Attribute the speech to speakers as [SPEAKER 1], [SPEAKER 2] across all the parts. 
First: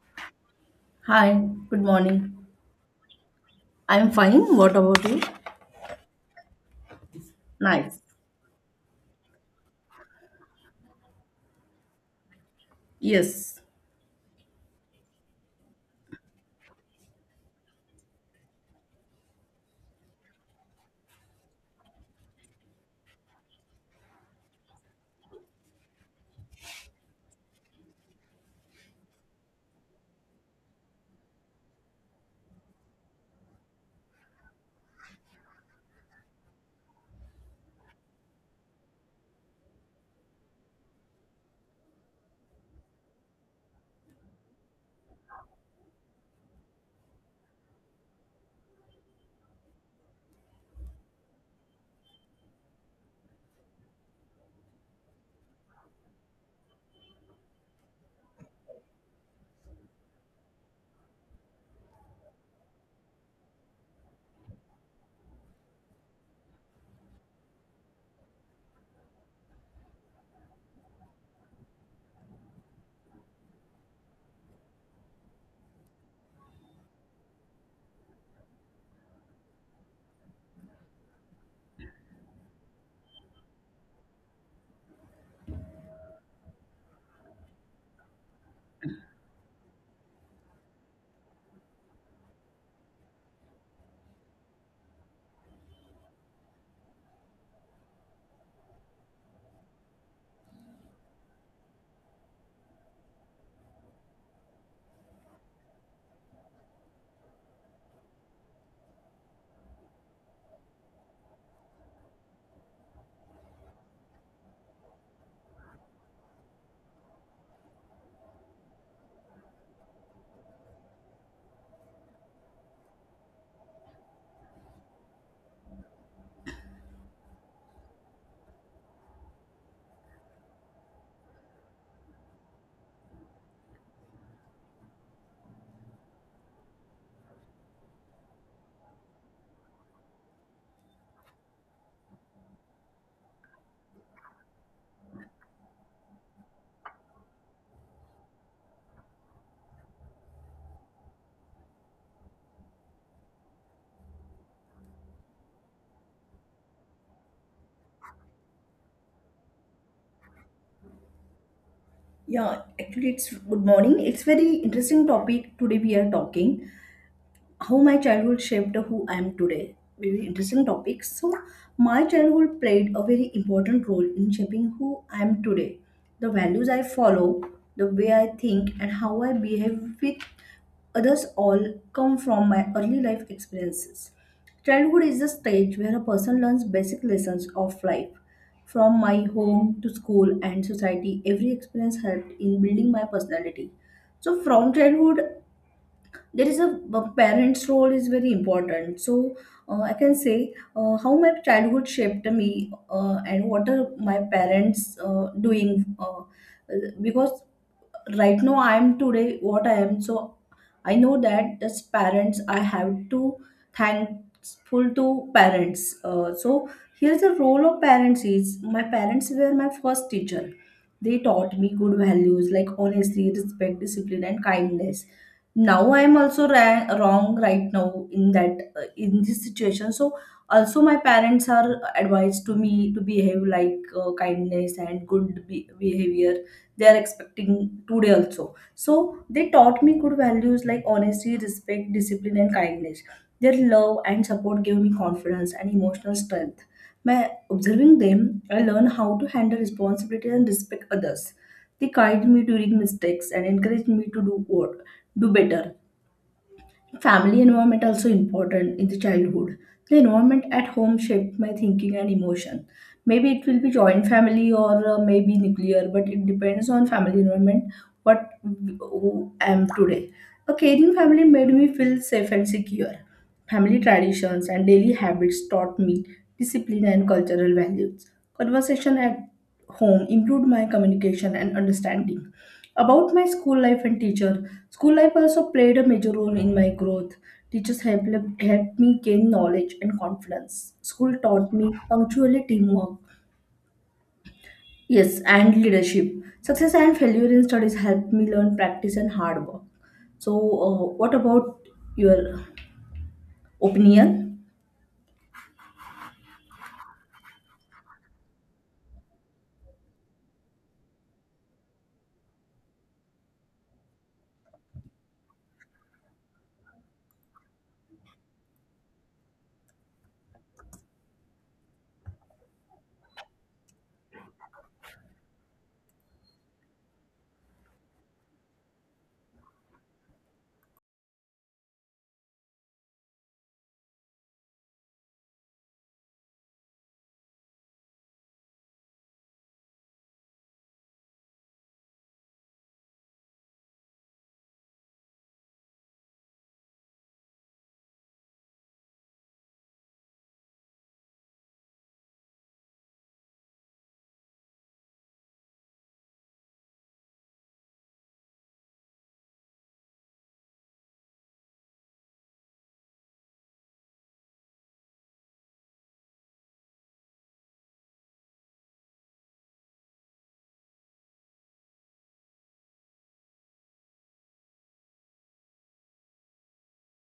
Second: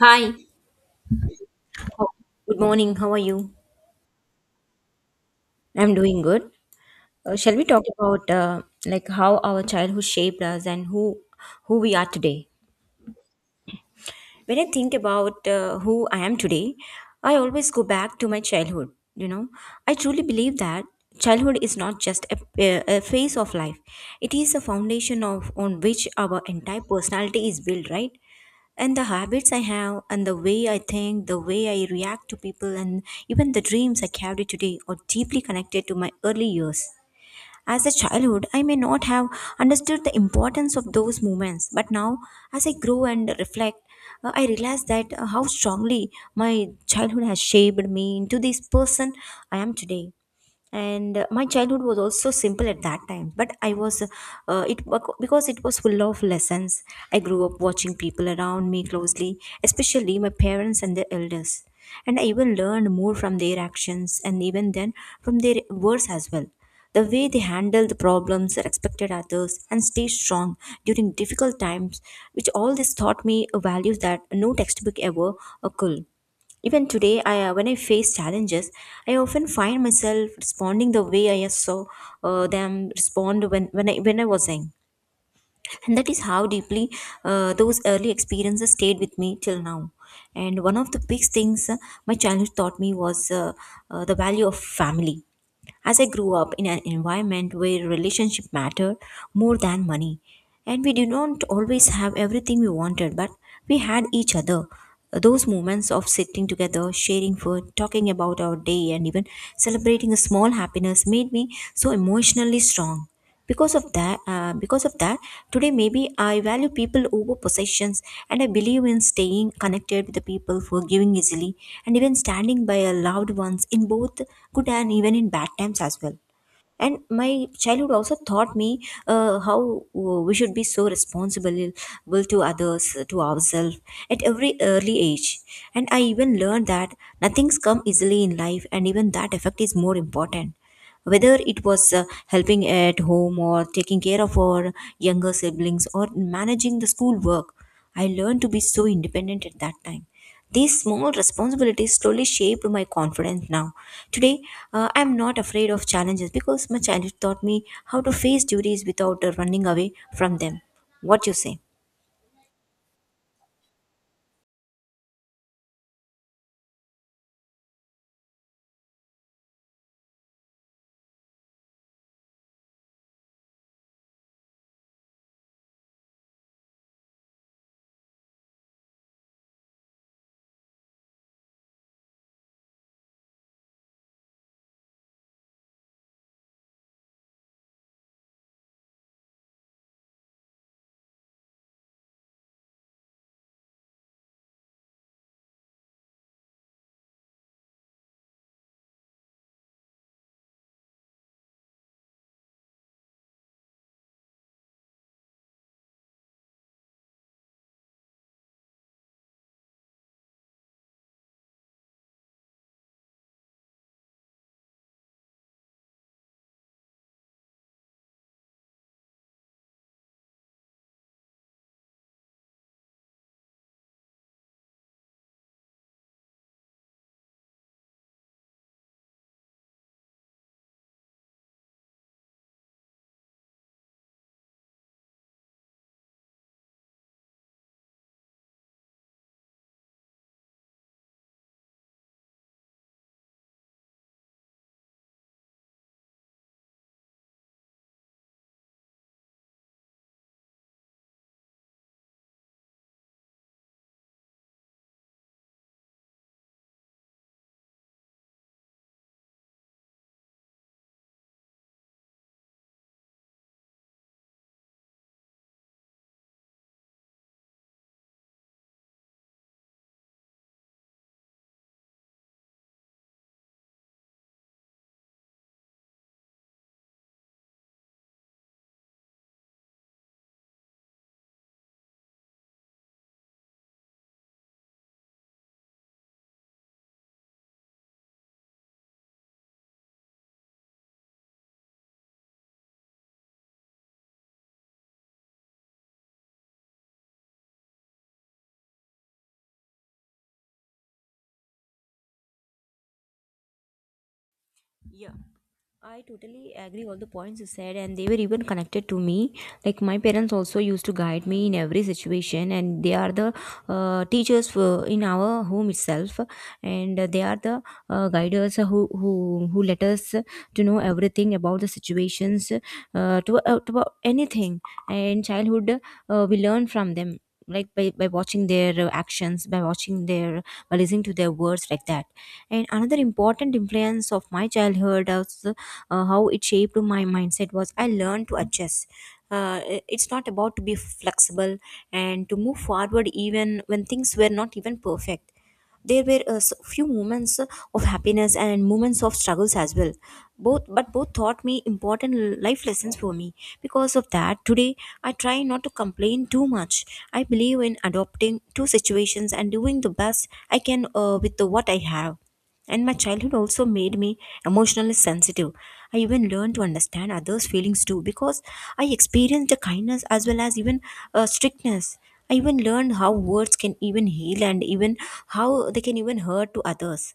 [SPEAKER 1] Hi.
[SPEAKER 2] Hi, good
[SPEAKER 1] Oh,
[SPEAKER 2] morning.
[SPEAKER 1] good morning. How are you?
[SPEAKER 2] I'm fine. What about you?
[SPEAKER 1] I'm doing good. Shall we talk
[SPEAKER 2] Nice.
[SPEAKER 1] about like how our childhood shaped us and who we are today?
[SPEAKER 2] Yes.
[SPEAKER 1] When I think about who I am today, I always go back to my childhood. You know, I truly believe that childhood is not just a a phase of life; it is a foundation of on which our entire personality is built. Right, and the habits I have, and the way I think, the way I react to people, and even the dreams I carry today are deeply connected to my early years. As a childhood, I may not have understood the importance of those moments, but now, as I grow and reflect, I realize that how strongly my childhood has shaped me into this person I am today. And my childhood was also simple at that time, but I was it because it was full of lessons. I grew up watching people around me closely, especially my parents and their elders, and I even learned more from their actions and even then from their words as well. The way they handled the problems, respected others, and stayed strong during difficult times, which all this taught me values that no textbook ever could. Even today, when I face challenges, I often find myself responding the way I saw them respond when I was young, and that is how deeply those early experiences stayed with me till now. And one of the big things my childhood taught me was the value of family. As I grew up in an environment where relationship mattered more than money, and we did not always have everything we wanted, but we had each other. Those moments of sitting together, sharing food, talking about our day, and even celebrating a small happiness made me so emotionally strong. Because of that, today maybe I value people over possessions, and I believe in staying connected with the people, forgiving easily, and even standing by our loved ones in both good and even in bad times as well. And my childhood also taught me how we should be so responsible will to others to ourselves at every early age. And I even learned that nothing's come easily in life, and even that effect is more important. Whether it was helping at home or taking care of our younger siblings or managing the school work, I learned to be so independent at that time. These small responsibilities slowly shaped my confidence now. Today, I'm not afraid of challenges because my childhood taught me how to face duties without running away from them. What you say?
[SPEAKER 2] Yeah, actually it's good morning. It's very interesting topic today we are talking. How my childhood shaped who I am today. Very interesting topic. So, my childhood played a very important role in shaping who I am today. The values I follow, the way I think, and how I behave with others all come from my early life experiences. Childhood is the stage where a person learns basic lessons of life. From my home to school and society, every experience helped in building my personality. So, from childhood, there is a parent's role is very important. So I can say how my childhood shaped me and what are my parents doing, because right now I am today what I am. So I know that as parents I have to thankful to parents, so here's the role of parents. Is my parents were my first teacher. They taught me good values like honesty, respect, discipline, and kindness. Now I am also wrong right now in that, in this situation. So also my parents are advised to me to behave like kindness and good behavior. They are expecting today also. So they taught me good values like honesty, respect, discipline, and kindness. Their love and support gave me confidence and emotional strength. By observing them, I learned how to handle responsibility and respect others. They guide me during mistakes and encourage me to do good do better. Family environment also important in the childhood. The environment at home shaped my thinking and emotion. Maybe it will be joint family or maybe nuclear, but it depends on family environment what who I am today. A caring family made me feel safe and secure. Family traditions and daily habits taught me discipline and cultural values. Conversation at home improved my communication and understanding. About my school life and teacher, school life also played a major role in my growth. Teachers helped, helped me gain knowledge and confidence. School taught me punctuality, teamwork, yes, and leadership. Success and failure in studies helped me learn practice and hard work. So, what about your opinion?
[SPEAKER 1] Yeah, I totally agree all the points you said, and they were even connected to me. Like my parents also used to guide me in every situation, and they are the teachers for, in our home itself, and they are the guiders who let us to know everything about the situations, to about anything. And childhood, we learn from them. Like by watching their actions, by watching their, by listening to their words, like that. And another important influence of my childhood was how it shaped my mindset was I learned to adjust. It's not about to be flexible and to move forward even when things were not even perfect. There were a few moments of happiness and moments of struggles as well. Both, but both taught me important life lessons for me. Because of that, today I try not to complain too much. I believe in adopting two situations and doing the best I can with the, what I have. And my childhood also made me emotionally sensitive. I even learned to understand others' feelings too because I experienced the kindness as well as even strictness. I even learned how words can even heal and even how they can even hurt to others.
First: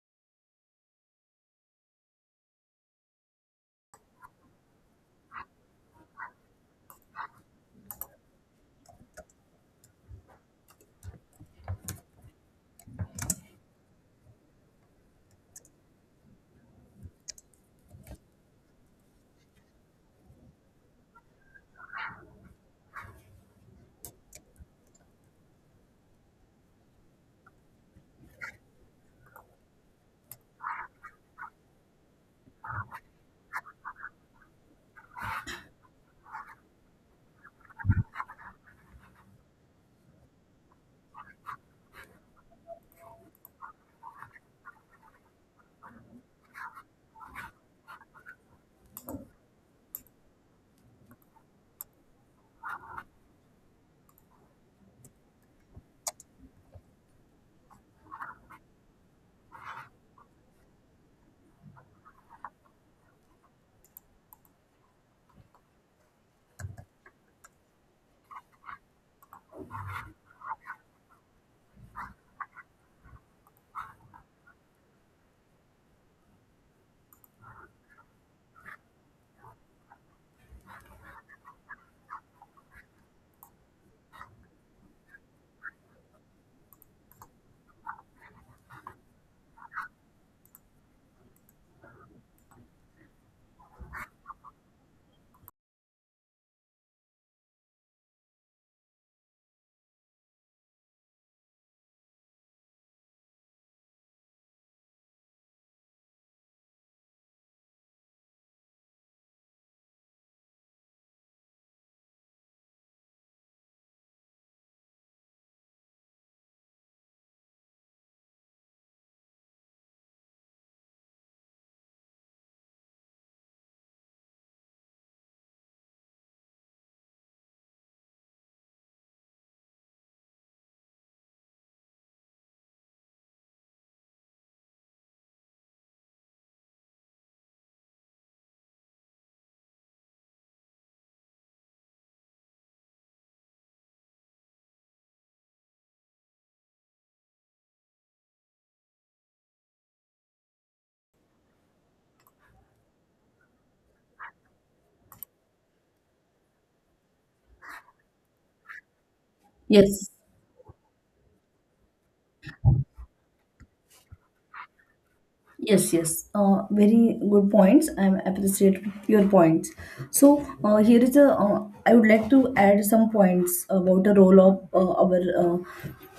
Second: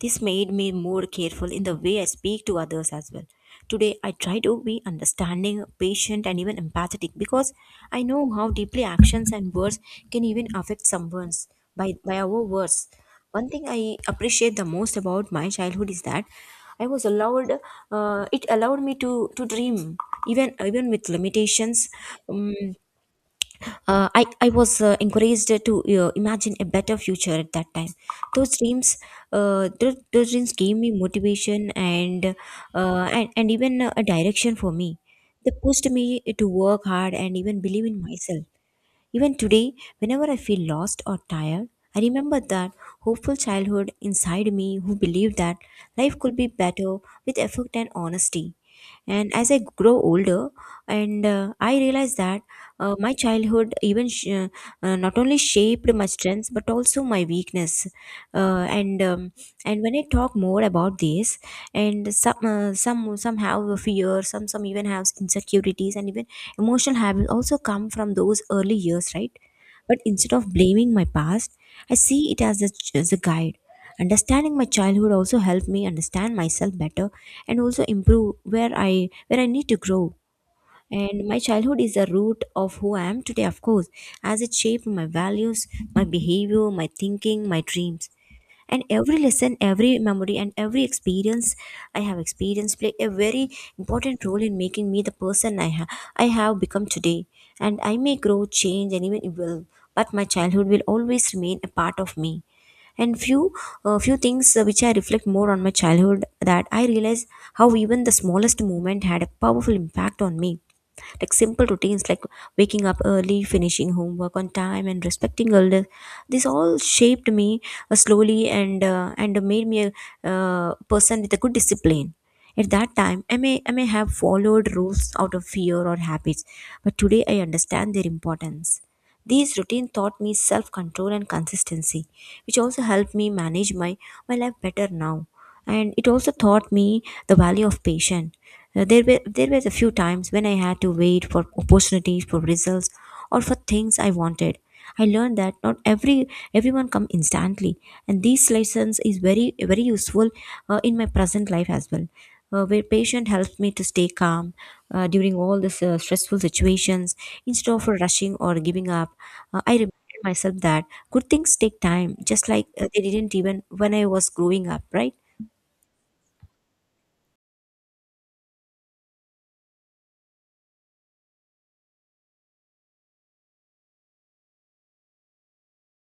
[SPEAKER 1] This made me more careful in the way I speak to others as well. Today, I try to be understanding, patient, and even empathetic because I know how deeply actions and words can even affect someone's by our words. One thing I appreciate the most about my childhood is that I was allowed, it allowed me to dream, even, even with limitations. Um, I was encouraged to imagine a better future at that time. Those dreams, those dreams gave me motivation and and even a direction for me. They pushed me to work hard and even believe in myself. Even today, whenever I feel lost or tired, I remember that hopeful childhood inside me who believed that life could be better with effort and honesty. And as I grow older, and I realize that my childhood not only shaped my strengths but also my weakness. Uh, and um, and when I talk more about this, and some have fear, some even have insecurities, and even emotional habits also come from those early years, right? But instead of blaming my past, I see it as as a guide. Understanding my childhood also helped me understand myself better and also improve where I need to grow. And my childhood is the root of who I am today, of course, as it shaped my values, my behavior, my thinking, my dreams, and every lesson, every memory, and every experience I have experienced play a very important role in making me the person I have become today. And I may grow, change, and even evolve, but my childhood will always remain a part of me. And few few things which I reflect more on my childhood, that I realize how even the smallest moment had a powerful impact on me. Like simple routines like waking up early, finishing homework on time, and respecting elders, this all shaped me slowly, and and made me a person with a good discipline. At that time I may have followed rules out of fear or habits, but today I understand their importance. These routine taught me self-control and consistency, which also helped me manage my, my life better now. And it also taught me the value of patience. There were a few times when I had to wait for opportunities, for results, or for things I wanted. I learned that not every everyone come instantly, and these lessons is very useful in my present life as well, where patient helps me to stay calm during all these stressful situations. Instead of rushing or giving up, I
[SPEAKER 2] Yes.
[SPEAKER 1] reminded myself that good things take time, just like they didn't even when I was growing up, right?
[SPEAKER 2] Yes, yes. Very good points. I appreciate your points. So here is a. I would like to add some points about the role of our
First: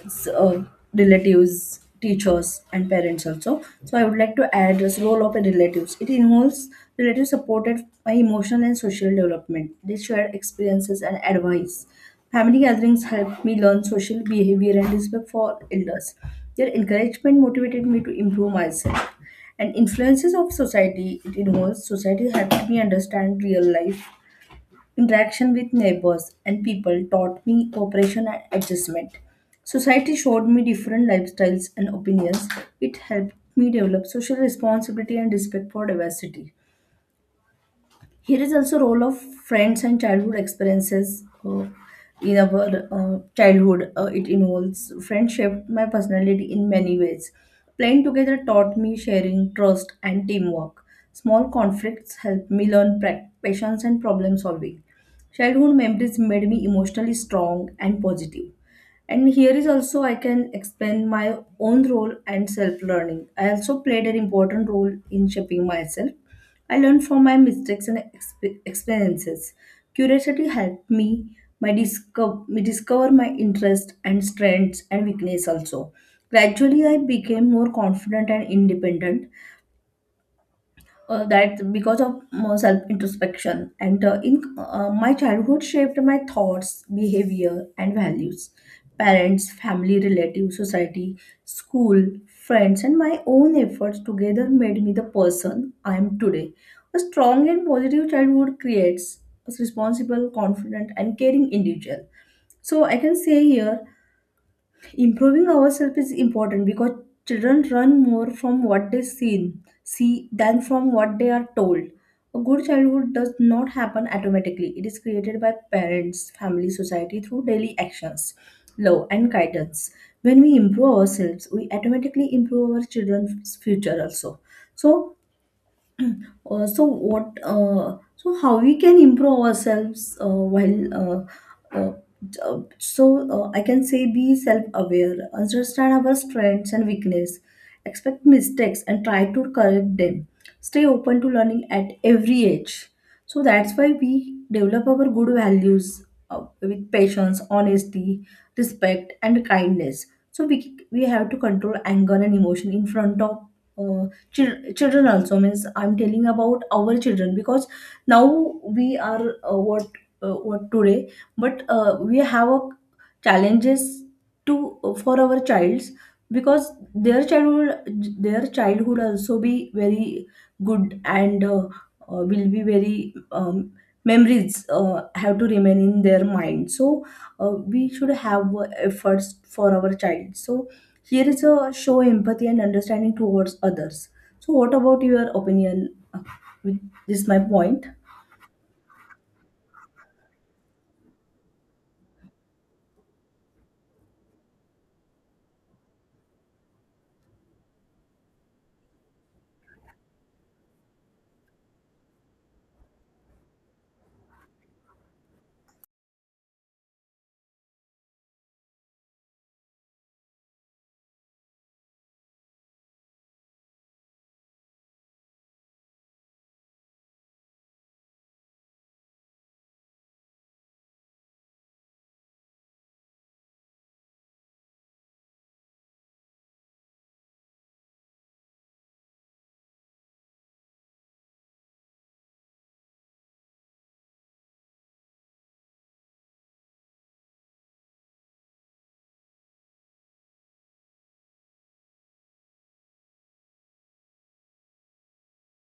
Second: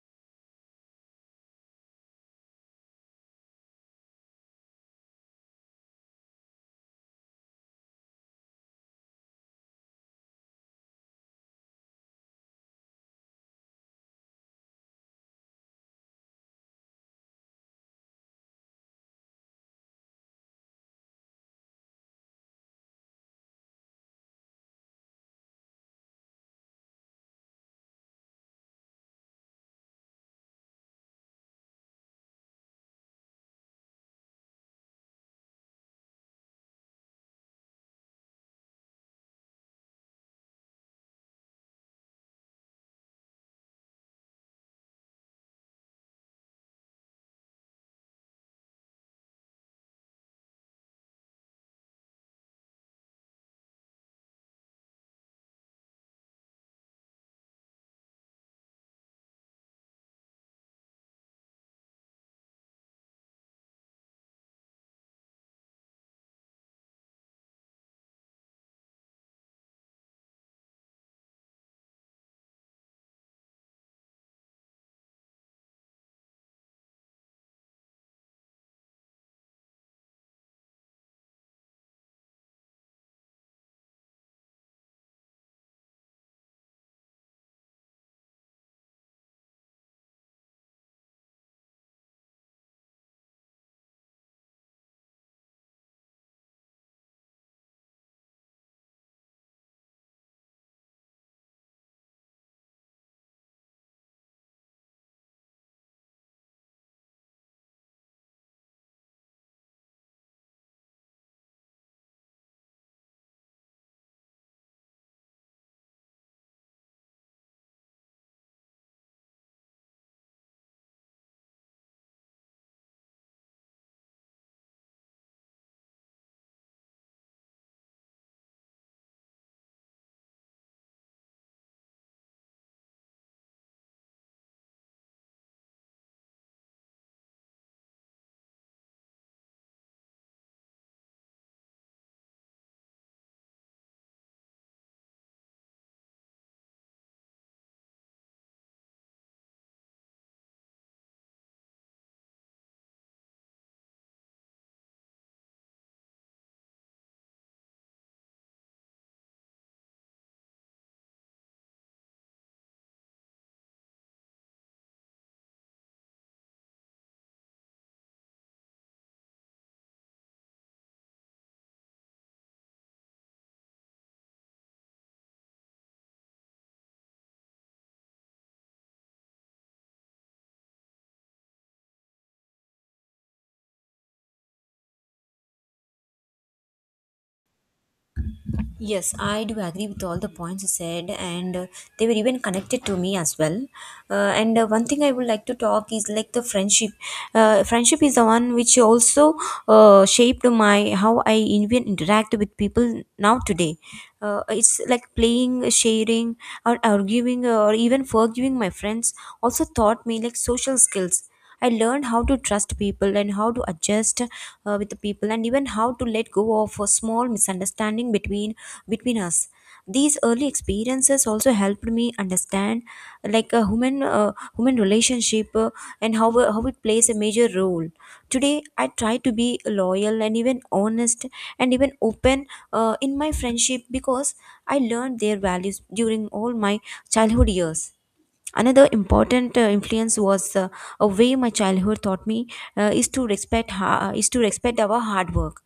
[SPEAKER 2] s- uh, relatives, teachers, and parents also. So I would like to add this role of a relatives. It involves relatives supported by emotional and social development. They share experiences and advice. Family gatherings helped me learn social behavior and respect for elders. Their encouragement motivated me to improve myself. And influences of society, it involves society helped me understand real life. Interaction with neighbors and people taught me cooperation and adjustment. Society showed me different lifestyles and opinions. It helped me develop social responsibility and respect for diversity. Here is also role of friends and childhood experiences. In our childhood, it involves friendship, my personality in many ways. Playing together taught me sharing, trust, and teamwork. Small conflicts helped me learn patience and problem solving. Childhood memories made me emotionally strong and positive. And here is also I can explain my own role and self-learning. I also played an important role in shaping myself. I learned from my mistakes and experiences. Curiosity helped me me discover my interests and strengths and weakness also. Gradually, I became more confident and independent, that because of self introspection. And in my childhood shaped my thoughts, behavior, and values. Parents, family, relatives, society, school, friends, and my own efforts together made me the person I am today. A strong and positive childhood creates a responsible, confident, and caring individual. So I can say here, improving ourselves is important because children learn more from what they see than from what they are told. A good childhood does not happen automatically. It is created by parents, family, society through daily actions, love, and guidance. When we improve ourselves, we automatically improve our children's future also. So so what? So how we can improve ourselves while? Uh, I can say be self-aware, understand our strengths and weakness, expect mistakes and try to correct them. Stay open to learning at every age. So that's why we develop our good values with patience, honesty, respect, and kindness. So we have to control anger and emotion in front of uh, children also. Means I'm telling about our children, because now we are what today, but we have a challenges to for our childs, because their childhood also be very good, and will be very, um, memories have to remain in their mind. So we should have efforts for our child. So here is a show empathy and understanding towards others. So, what about your opinion? With- This is my point.
[SPEAKER 1] Yes, I do agree with all the points you said, and they were even connected to me as well. And One thing I would like to talk is like the friendship. Friendship is the one which also shaped my how I even interact with people now today. It's like playing, sharing, or arguing, or even forgiving my friends. Also taught me like social skills. I learned how to trust people and how to adjust with the people, and even how to let go of a small misunderstanding between us. These early experiences also helped me understand like a human relationship, and how it plays a major role. Today I try to be loyal and even honest and even open in my friendship because I learned their values during all my childhood years. Another important influence was a way my childhood taught me is to respect is to respect our hard work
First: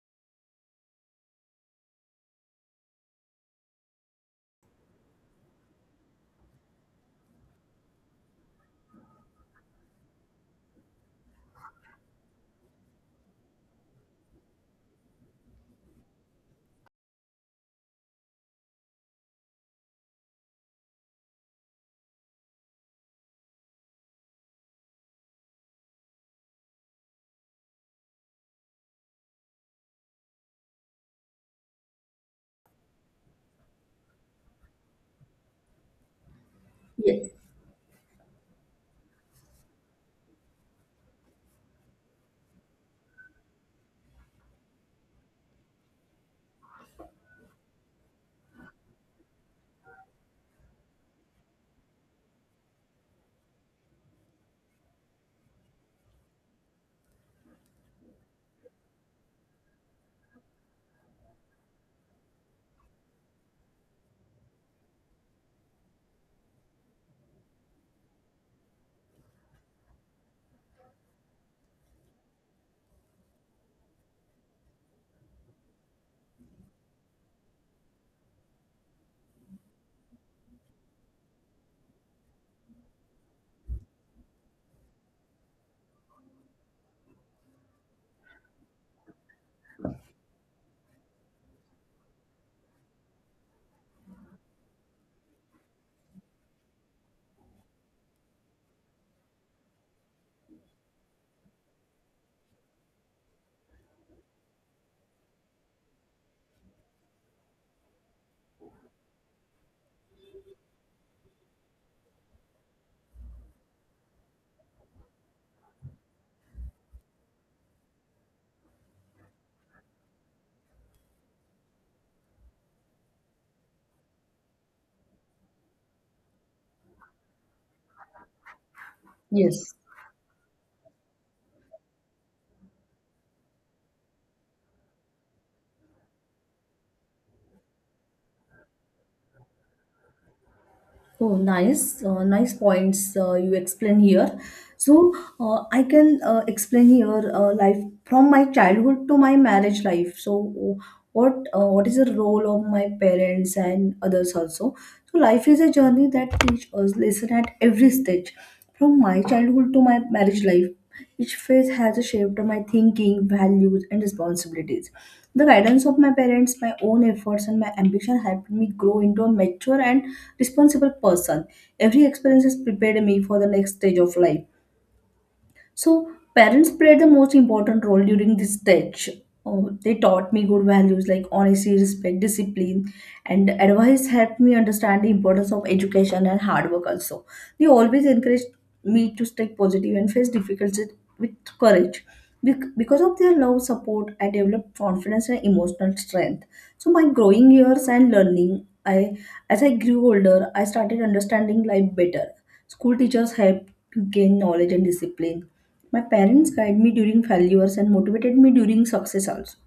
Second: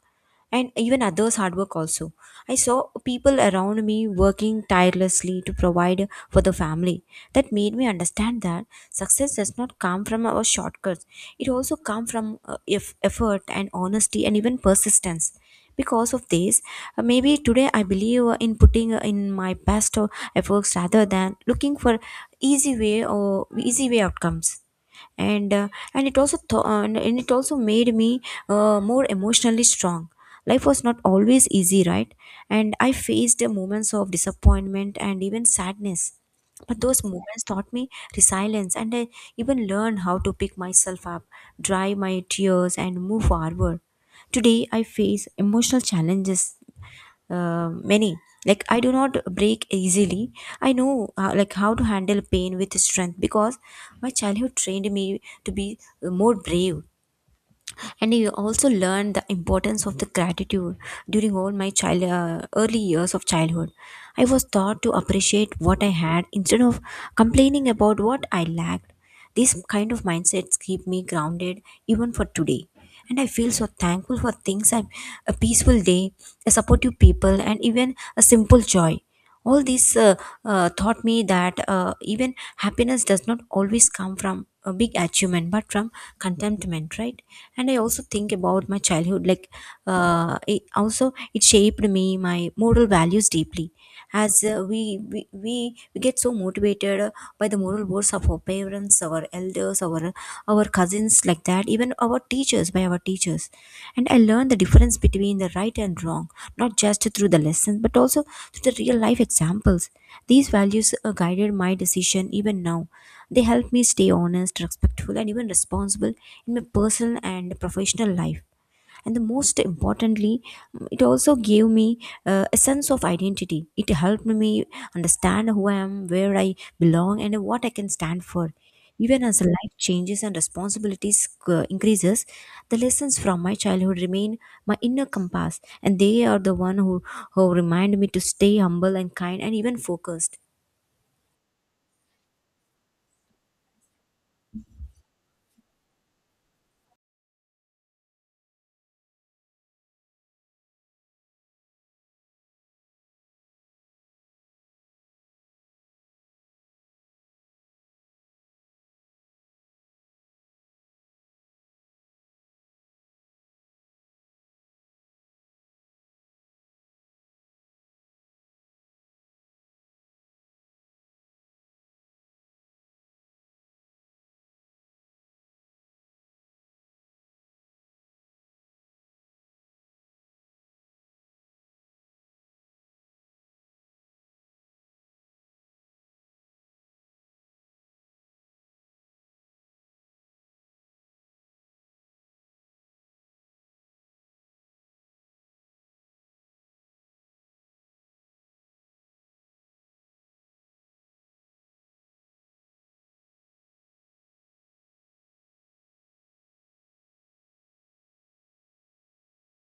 [SPEAKER 1] and even others hard work also. I saw people around me working tirelessly to provide for the family. That made me understand that success does not come from our shortcuts. It also comes from effort and honesty and even persistence. Because of this, maybe today I believe in putting in my best efforts rather than looking for easy way or easy way outcomes. and uh, and it also th- and it also made me more emotionally strong. Life was not always easy, right? And I faced moments of disappointment and even sadness, but those
[SPEAKER 2] Yes.
[SPEAKER 1] moments taught me resilience, and I even learned how to pick myself up, dry my tears and move forward. Today I face emotional challenges, many. Like I do not break easily. I know like how to handle pain with strength, because my childhood trained me to be more brave. And I also learned the importance of the gratitude during all my child early years of childhood. I was taught to appreciate what I had instead of complaining about what I lacked. These kind of mindsets keep me grounded even for today. And I feel so thankful for things like a peaceful day, a supportive people, and even a simple joy. All this taught me that even happiness does not always come from a big achievement but from contentment, right? And I also think about my childhood like, it also it shaped me my moral values deeply, as we get so motivated by the moral words of our parents, our elders, our cousins like that, even our teachers, by our teachers. And I learned the difference between the right and wrong, not just through the lessons but also through the real life examples. These values guided my decision even now. They help me stay honest, respectful and even responsible in my personal and professional life. And the most importantly, it also gave me a sense of identity. It helped me understand who I am, where I belong and what I can stand for. Even as
[SPEAKER 2] Yes.
[SPEAKER 1] life changes and responsibilities increases, the lessons from my childhood remain my inner compass, and they are the one who remind me to stay humble and kind and even focused.
[SPEAKER 2] Oh, nice, nice points you explain here. So, I can explain here life from my childhood to my marriage life. So, what is the role of my parents and others also? So life is a journey that teaches us lesson at every stage. From my childhood to my marriage life, each phase has shaped my thinking, values, and responsibilities. The guidance of my parents, my own efforts, and my ambition helped me grow into a mature and responsible person. Every experience has prepared me for the next stage of life. So parents played the most important role during this stage. Oh, they taught me good values like honesty, respect, discipline, and advice helped me understand the importance of education and hard work also. They always encouraged me to stay positive and face difficulties with courage. Because of their love, support, I developed confidence and emotional strength. So my growing years and learning, I as I grew older, I started understanding life better. School teachers helped to gain knowledge and discipline. My parents guided me during failures and motivated me during success also.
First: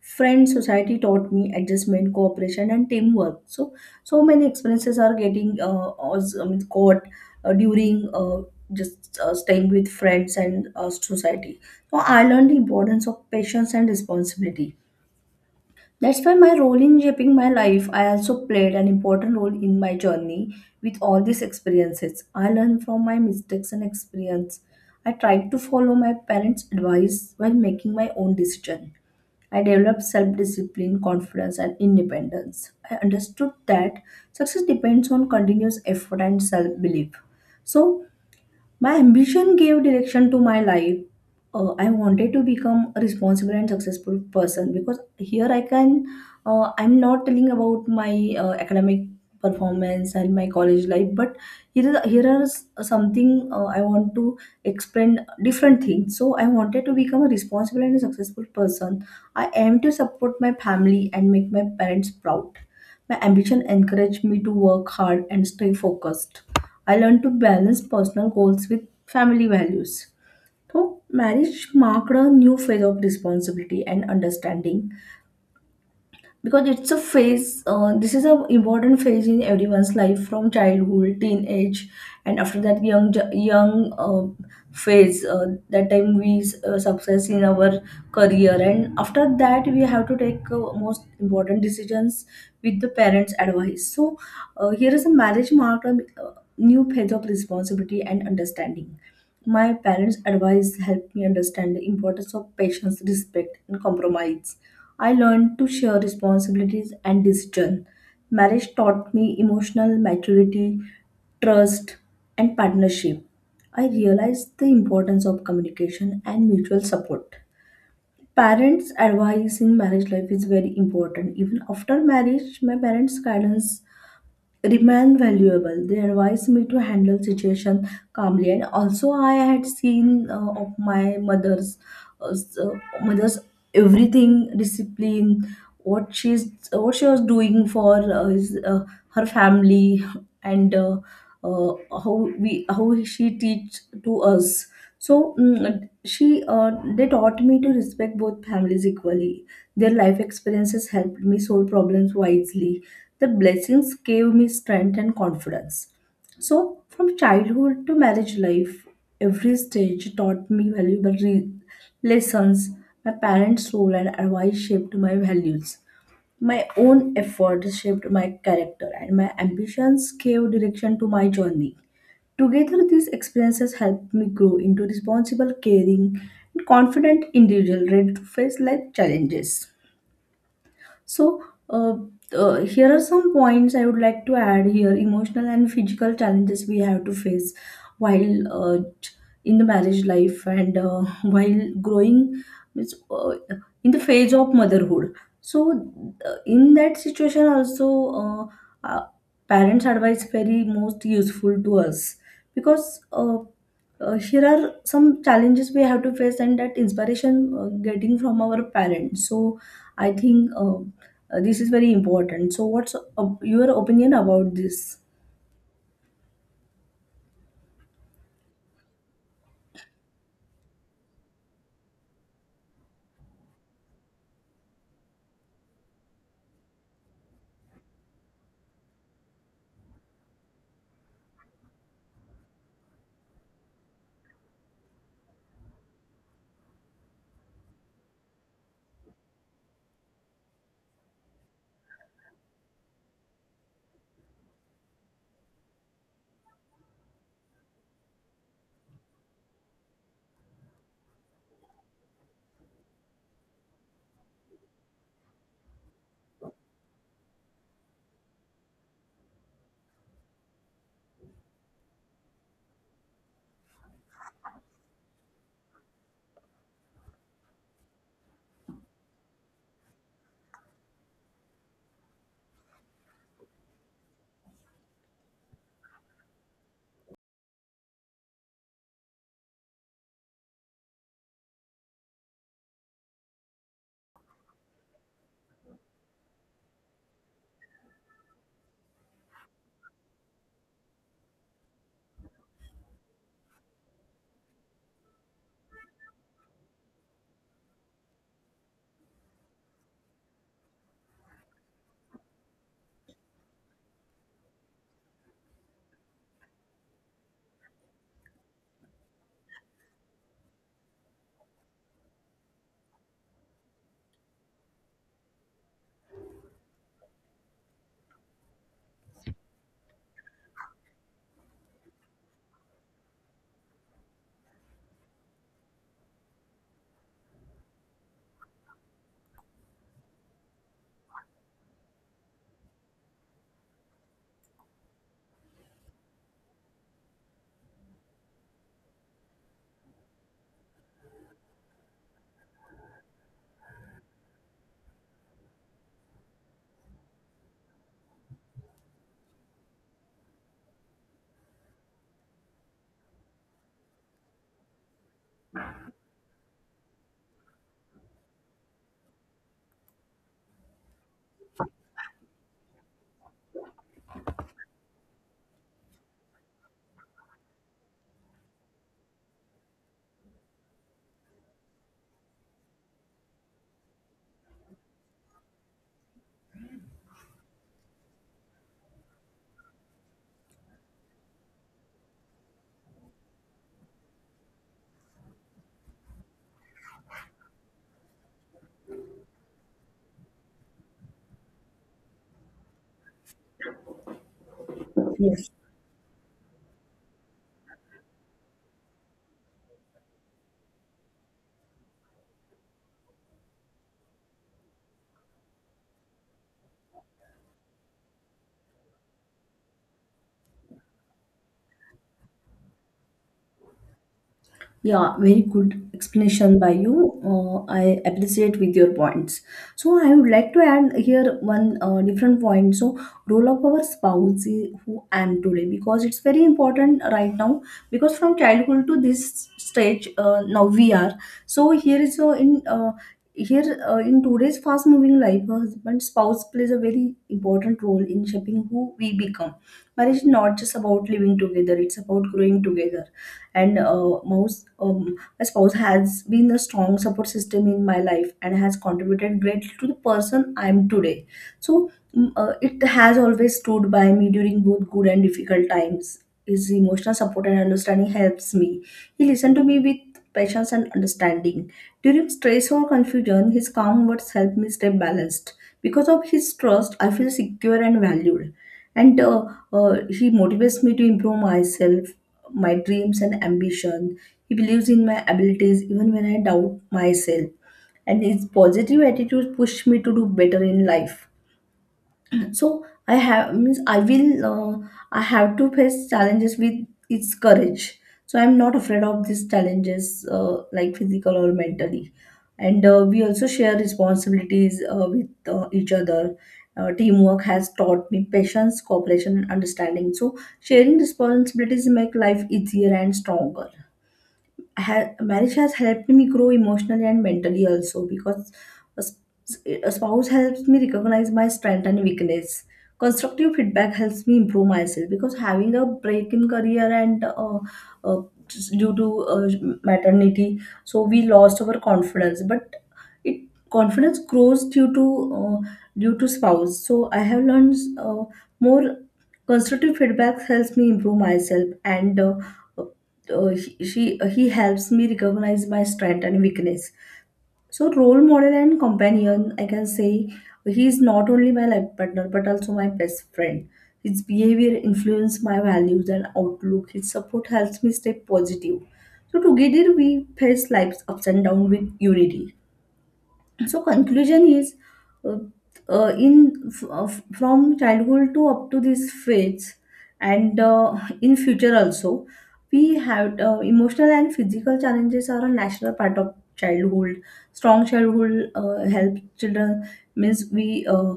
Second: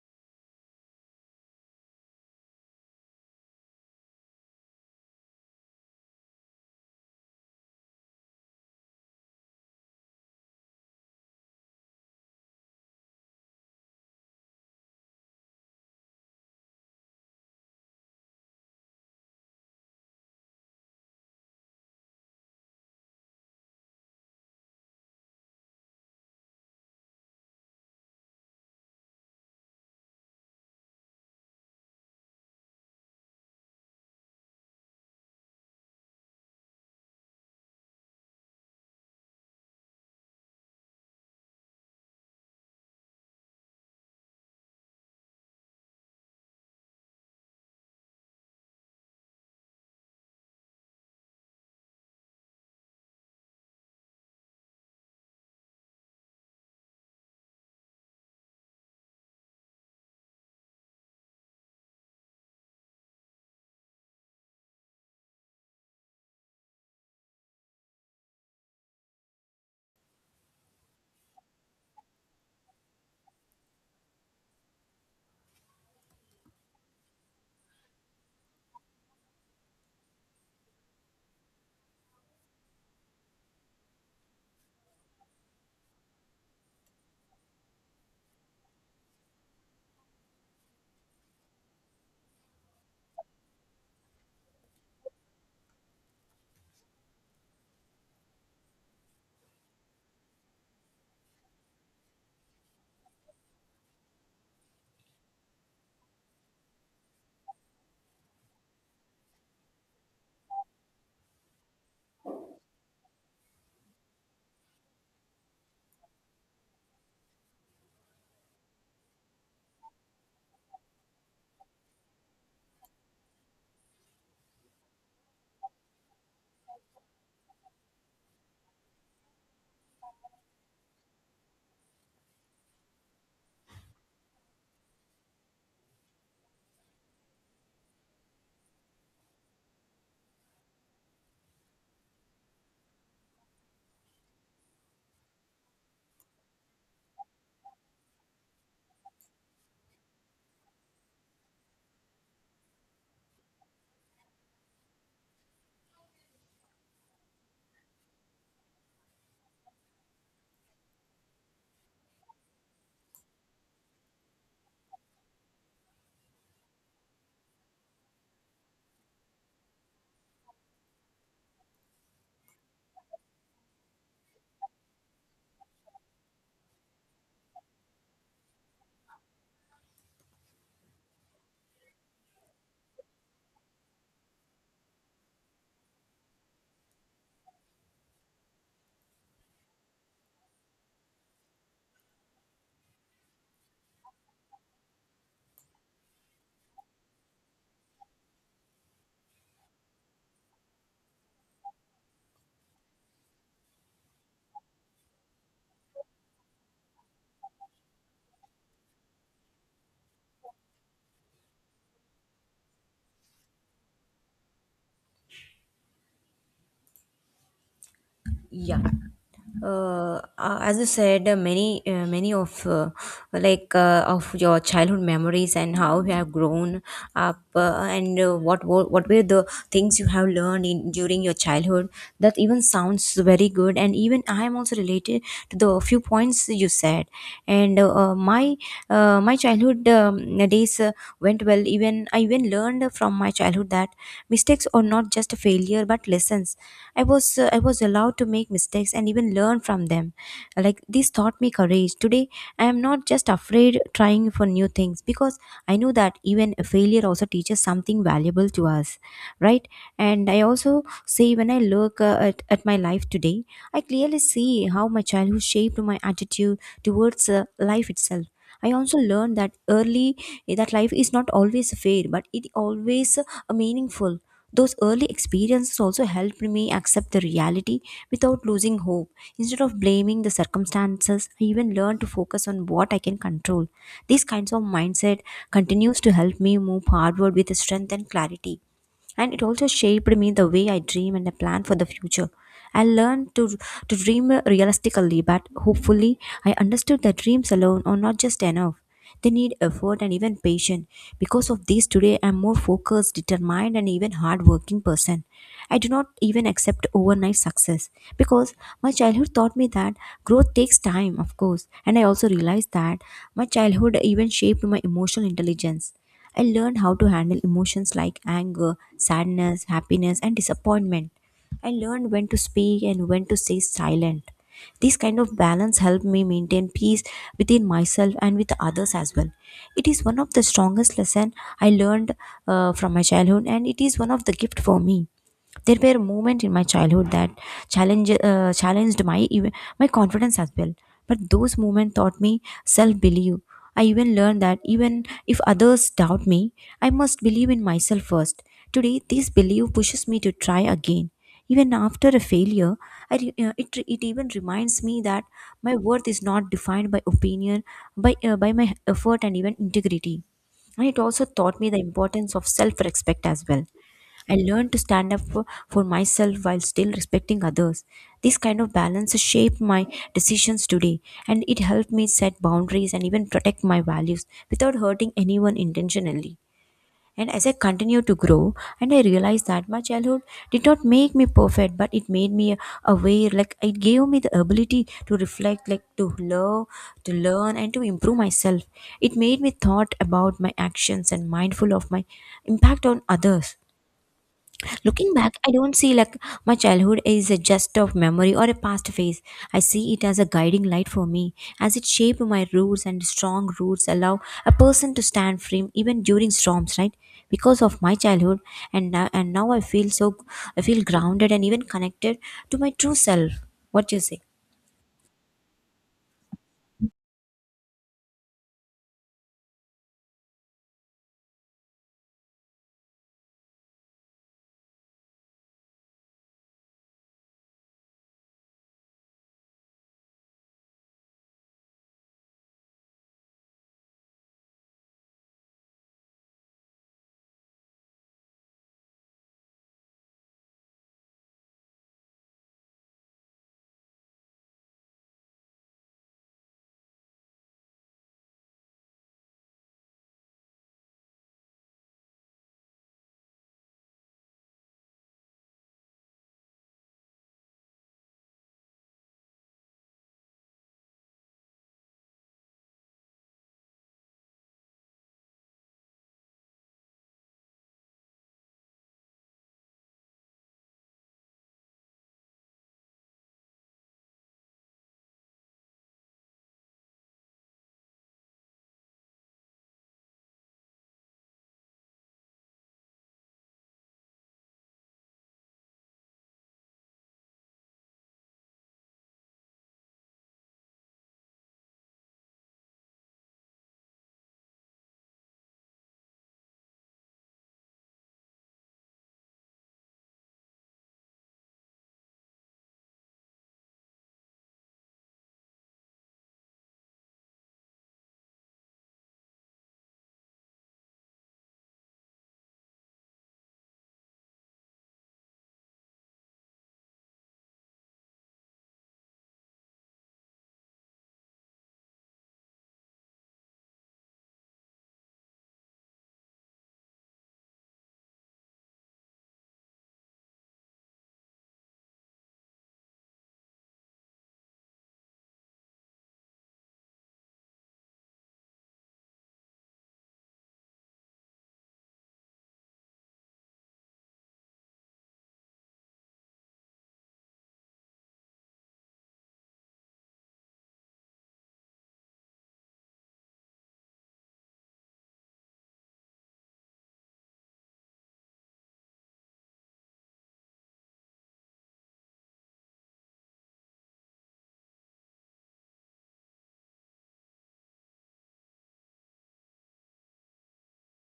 [SPEAKER 2] Friends, society taught me adjustment, cooperation, and teamwork. So, so many experiences are getting was, I mean, caught during just staying with friends and society. So, I learned the importance of patience and responsibility. That's why my role in shaping my life, I also played an important role in my journey. With all these experiences, I learned from my mistakes and experience. I tried to follow my parents' advice while making my own decision. I developed self discipline, confidence, and independence. I understood that success depends on continuous effort and self belief. So, my ambition gave direction to my life. I wanted to become a responsible and successful person, because here I can, I'm not telling about my academic performance and my college life, but here, here are something I want to explain different things. So I wanted to become a responsible and successful person. I aim to support my family and make my parents proud. My ambition encouraged me to work hard and stay focused. I learned to balance personal goals with family values. So, marriage marked a new phase of responsibility and understanding, because it's a phase, this is an important phase in everyone's life, from childhood, teenage, and after that young young, phase, that time we success in our career, and after that we have to take most important decisions with the parents advice. So here is a marriage marked a, uh, new phase of responsibility and understanding. My parents' advice helped me understand the importance of patience, respect, and compromise. I learned to share responsibilities and decision. Marriage taught me emotional maturity, trust, and partnership. I realized the importance of communication and mutual support. Parents' advice in marriage life is very important. Even after marriage, my parents' guidance remain valuable. They advised me to handle situation calmly, and also I had seen of my uh, s- uh, mother's everything discipline, what she was doing for her family, and uh, how she teach to us. So mm, she they taught me to respect both families equally. Their life experiences helped me solve problems wisely. The blessings gave me strength and confidence. So, from childhood to marriage life, every stage taught me valuable lessons. My parents' role and advice shaped my values. My own efforts shaped my character, and my ambitions gave direction to my journey. Together, these experiences helped me grow into responsible, caring, and confident individual ready to face life challenges. So, uh, here are some points I would like to add here emotional and physical challenges we have to face while uh, in the marriage life, and while growing means, uh, in the phase of motherhood. So, in that situation, also, uh, parents' advice very most useful to us, because here are some challenges we have to face, and that inspiration getting from our parents. So I think this is very important. So what's your opinion about this?
[SPEAKER 1] Yeah. As you said, many of of your childhood memories and how you have grown up, and what were the things you have learned in during your childhood. That even sounds very good, and even I am also related to the few points you said. And my childhood days went well. Even I even learned from my childhood that mistakes are not just a failure but lessons. I was allowed to make mistakes and even learn from them. Like this taught me courage. Today I am not just afraid trying for new things, because I know that even a failure also teaches something valuable to us, right? And I also say, when I look at my life today, I clearly see how my childhood shaped my attitude towards life itself. I also learned that early, that life is not always fair, but it always meaningful. Those early experiences also helped me accept the reality without losing hope. Instead of blaming the circumstances, I even learned to focus on what I can control. These kinds of mindset continues to help me move forward with strength and clarity, and it also shaped me the way I dream and I plan for the future. I learned to dream realistically, but hopefully, I understood that dreams alone are not just enough. They need effort and even patience. Because of this, today I'm more focused, determined, and even hardworking person. I do not even accept overnight success, because my childhood taught me that growth takes time, of course. And I also realized that my childhood even shaped my emotional intelligence. I learned how to handle emotions like anger, sadness, happiness, and disappointment. I learned when to speak and when to stay silent. This kind of balance helped me maintain peace within myself and with others as well. It is one of the strongest lesson I learned from my childhood, and it is one of the gift for me. There were moments in my childhood that challenged my even my confidence as well. But those moments taught me self belief. I even learned that even if others doubt me, I must believe in myself first. Today, this belief pushes me to try again. Even after a failure, it even reminds me that my worth is not defined by opinion, by my effort, and even integrity. And it also taught me the importance of self respect as well. I learned to stand up for myself while still respecting others. This kind of balance shaped my decisions today, and it helped me set boundaries and even protect my values without hurting anyone intentionally. And as I continued to grow, and I realized that my childhood did not make me perfect, but it made me aware. Like it gave me the ability to reflect, like to love, to learn, and to improve myself. It made me thought about my actions and mindful of my impact on others. Looking back,
[SPEAKER 2] Yes.
[SPEAKER 1] I don't see like my childhood is a just of memory or a past phase. I see it as a guiding light for me, as it shaped my roots, and strong roots allow a person to stand firm even during storms, right? Because of my childhood, and now I feel so, I feel grounded and even connected to my true self. What do you say?
[SPEAKER 2] Yeah, very good explanation by you. I appreciate with your points. So I would like to add here one different point. So role of our spouse is who I am today, because it's very important right now, because from childhood to this stage now we are. So here, in today's fast moving life, a husband spouse plays a very important role in shaping who we become. Marriage is not just about living together; it's about growing together, and most my spouse has been a strong support system in my life and has contributed greatly to the person I am today. So it has always stood by me during both good and difficult times. His emotional support and understanding helps me. He listened to me with patience and understanding. During stress or confusion, his calm words help me stay balanced. Because of his trust, I feel secure and valued. And he motivates me to improve myself, my dreams and ambition. He believes in my abilities even when I doubt myself. And his positive attitude pushed me to do better in life. So I have means I will I have to face challenges with its courage. So I'm not afraid of these challenges like physical or mentally. And we also share responsibilities with each other. Teamwork has taught me patience, cooperation, and understanding. So sharing responsibilities make life easier and stronger. Marriage has helped me grow emotionally and mentally also, because a, s- a spouse helps me recognize my strength and weakness. Constructive feedback helps me improve myself, because having a break in career and uh, just due to maternity, so we lost our confidence. But it confidence grows due to uh, due to spouse. So I have learned more constructive feedback helps me improve myself, and he helps me recognize my strength and weakness. So role model and companion, I can say, he is not only my life partner but also my best friend. His behavior influences my values and outlook. His support helps me stay positive. So together we face life's ups and downs with unity. So conclusion is uh, uh, in f- uh, from childhood to up to this phase, and in future also, we have emotional and physical challenges are a natural part of childhood. Strong childhood help children means we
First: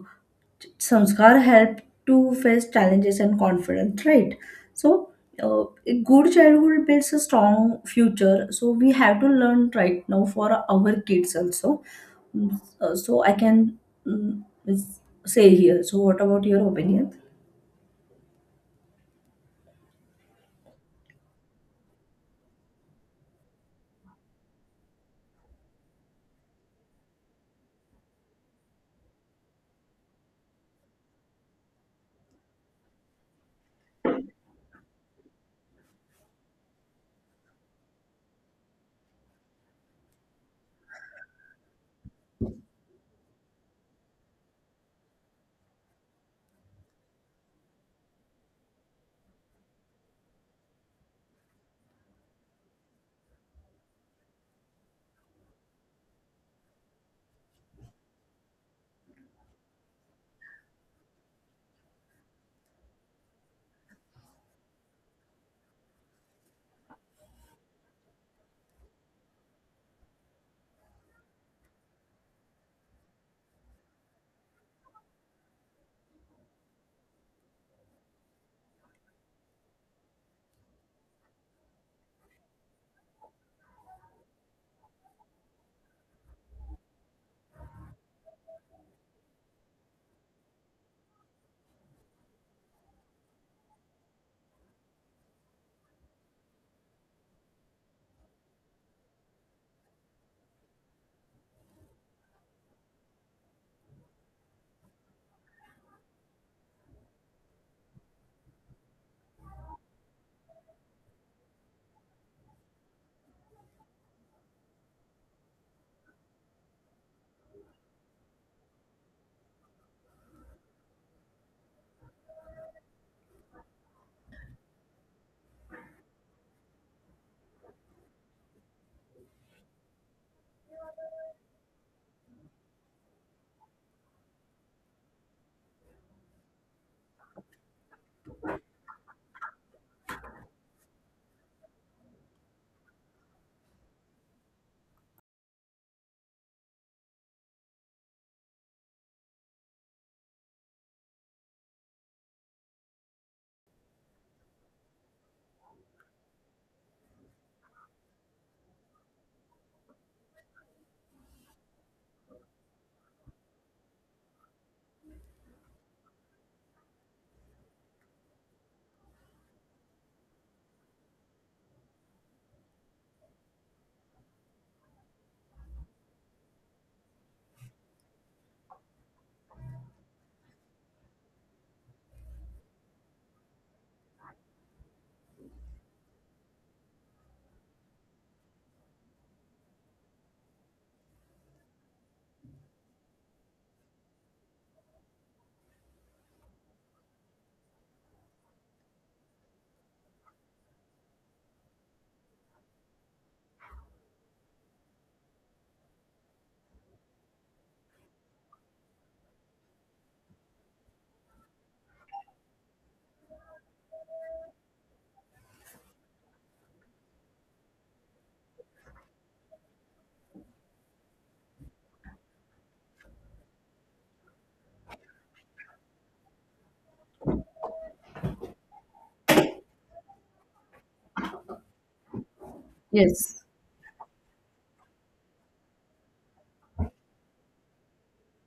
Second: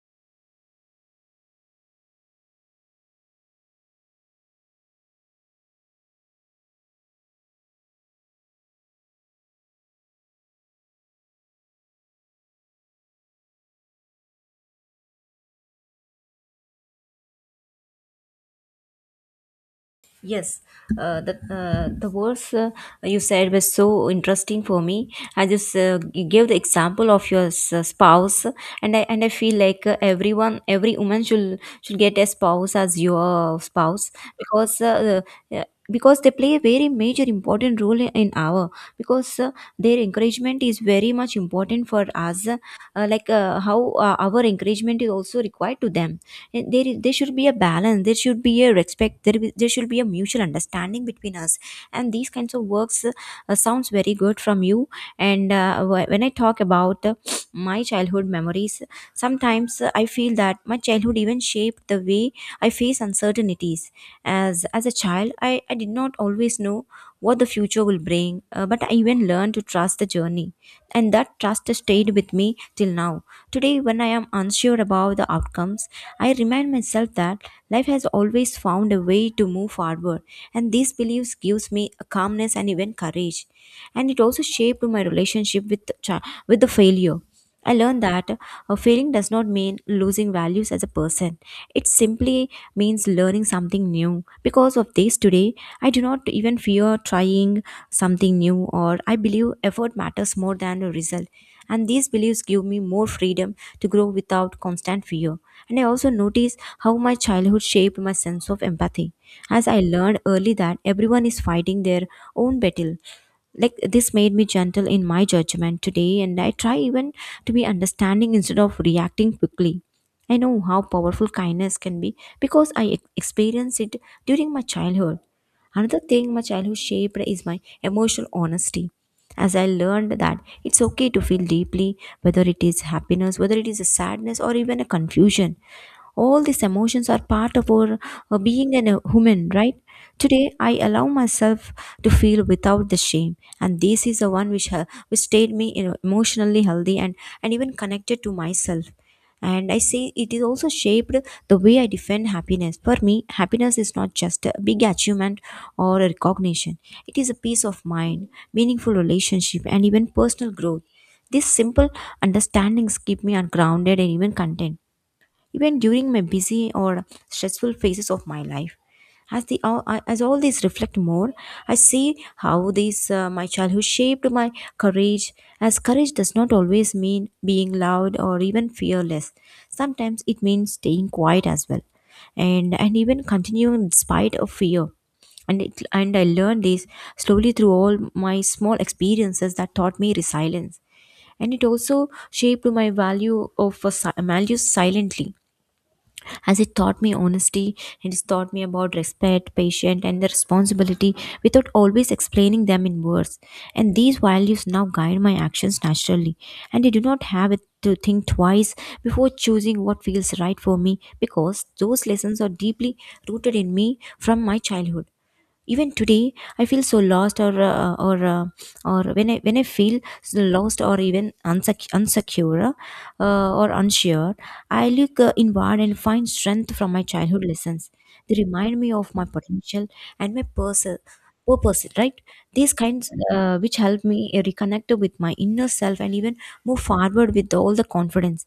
[SPEAKER 2] संस्कार help to face challenges and confidence, right? So a good childhood builds a strong future, so we have to learn right now for our kids also. So I can mm, s- say here. So what about your opinion?
[SPEAKER 1] Yes, the words you said was so interesting for me. I just you gave the example of your spouse, and I feel like everyone, every woman should get a spouse as your spouse, because uh, uh, because they play a very major important role in our, because their encouragement is very much important for us, like how our encouragement is also required to them. And there should be a balance, there should be a respect, there should be a mutual understanding between us. And these kinds of works sounds very good from you. And when I talk about my childhood memories, sometimes I feel that my childhood even shaped the way I face uncertainties. As a child I did not always know what the future will bring, but I even learned to trust the journey, and that trust stayed with me till now. Today when I am unsure about the outcomes, I remind myself that life has always found a way to move forward, and these beliefs gives me a calmness and even courage. And it also shaped my relationship with the with the failure. I learned that a failing does not mean losing values as a person. It simply means learning something new. Because of this, today I do not even fear trying something new, or I believe effort matters more than the result, and these beliefs give me more freedom to grow without constant fear. And I also notice how my childhood shaped my sense of empathy, as I learned early that everyone is fighting their own battle. Like this made me gentle in my judgment today, and I try even to be understanding instead of reacting quickly. I know how powerful kindness can be, because experienced it during my childhood. Another thing my childhood shaped is my emotional honesty, as I learned that it's okay to feel deeply, whether it is happiness, whether it is a sadness or even a confusion. All these emotions are part of our a human, right? Today I allow myself to feel without the shame, and this is the one which which stayed me, emotionally healthy and even connected to myself. And I say it is also shaped the way I defend happiness. For me happiness is not just a big achievement or a recognition. It is a peace of mind, meaningful relationship and even personal growth. These simple understandings keep me grounded and even content, even during my busy or stressful phases of my life. As all these reflect more, I see how these my childhood shaped my courage. As courage does not always mean being loud or even fearless. Sometimes it means staying quiet as well, and even continuing despite of fear. And I learned this slowly through all my small experiences that taught me resilience. And it also shaped my value of a values silently, as it taught me honesty, it has taught me about respect, patience, and the responsibility without always explaining them in words. And these values now guide my actions naturally, and I do not have it to think twice before choosing what feels right for me, because those lessons are deeply rooted in me from my childhood. Even today I feel so lost, or when I feel lost or even unsecure or unsure I look inward and find strength from my childhood lessons. They remind me of my potential and my purpose, right? These kinds
[SPEAKER 2] Yes.
[SPEAKER 1] which help me reconnect with my inner self and even move forward with all the confidence.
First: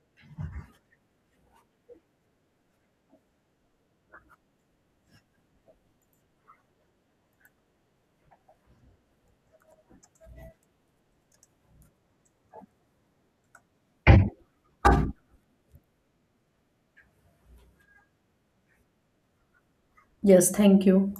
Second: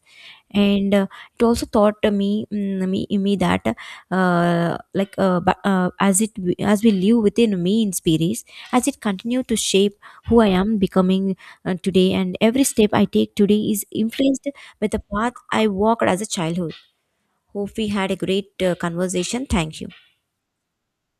[SPEAKER 1] And it also taught me me that as it, as we live within me in spirits, as it continue to shape who I am becoming today. And every step I take today is influenced by the path I walked as a childhood. Hope we had a great conversation. Thank you.
[SPEAKER 2] Yes. Thank you.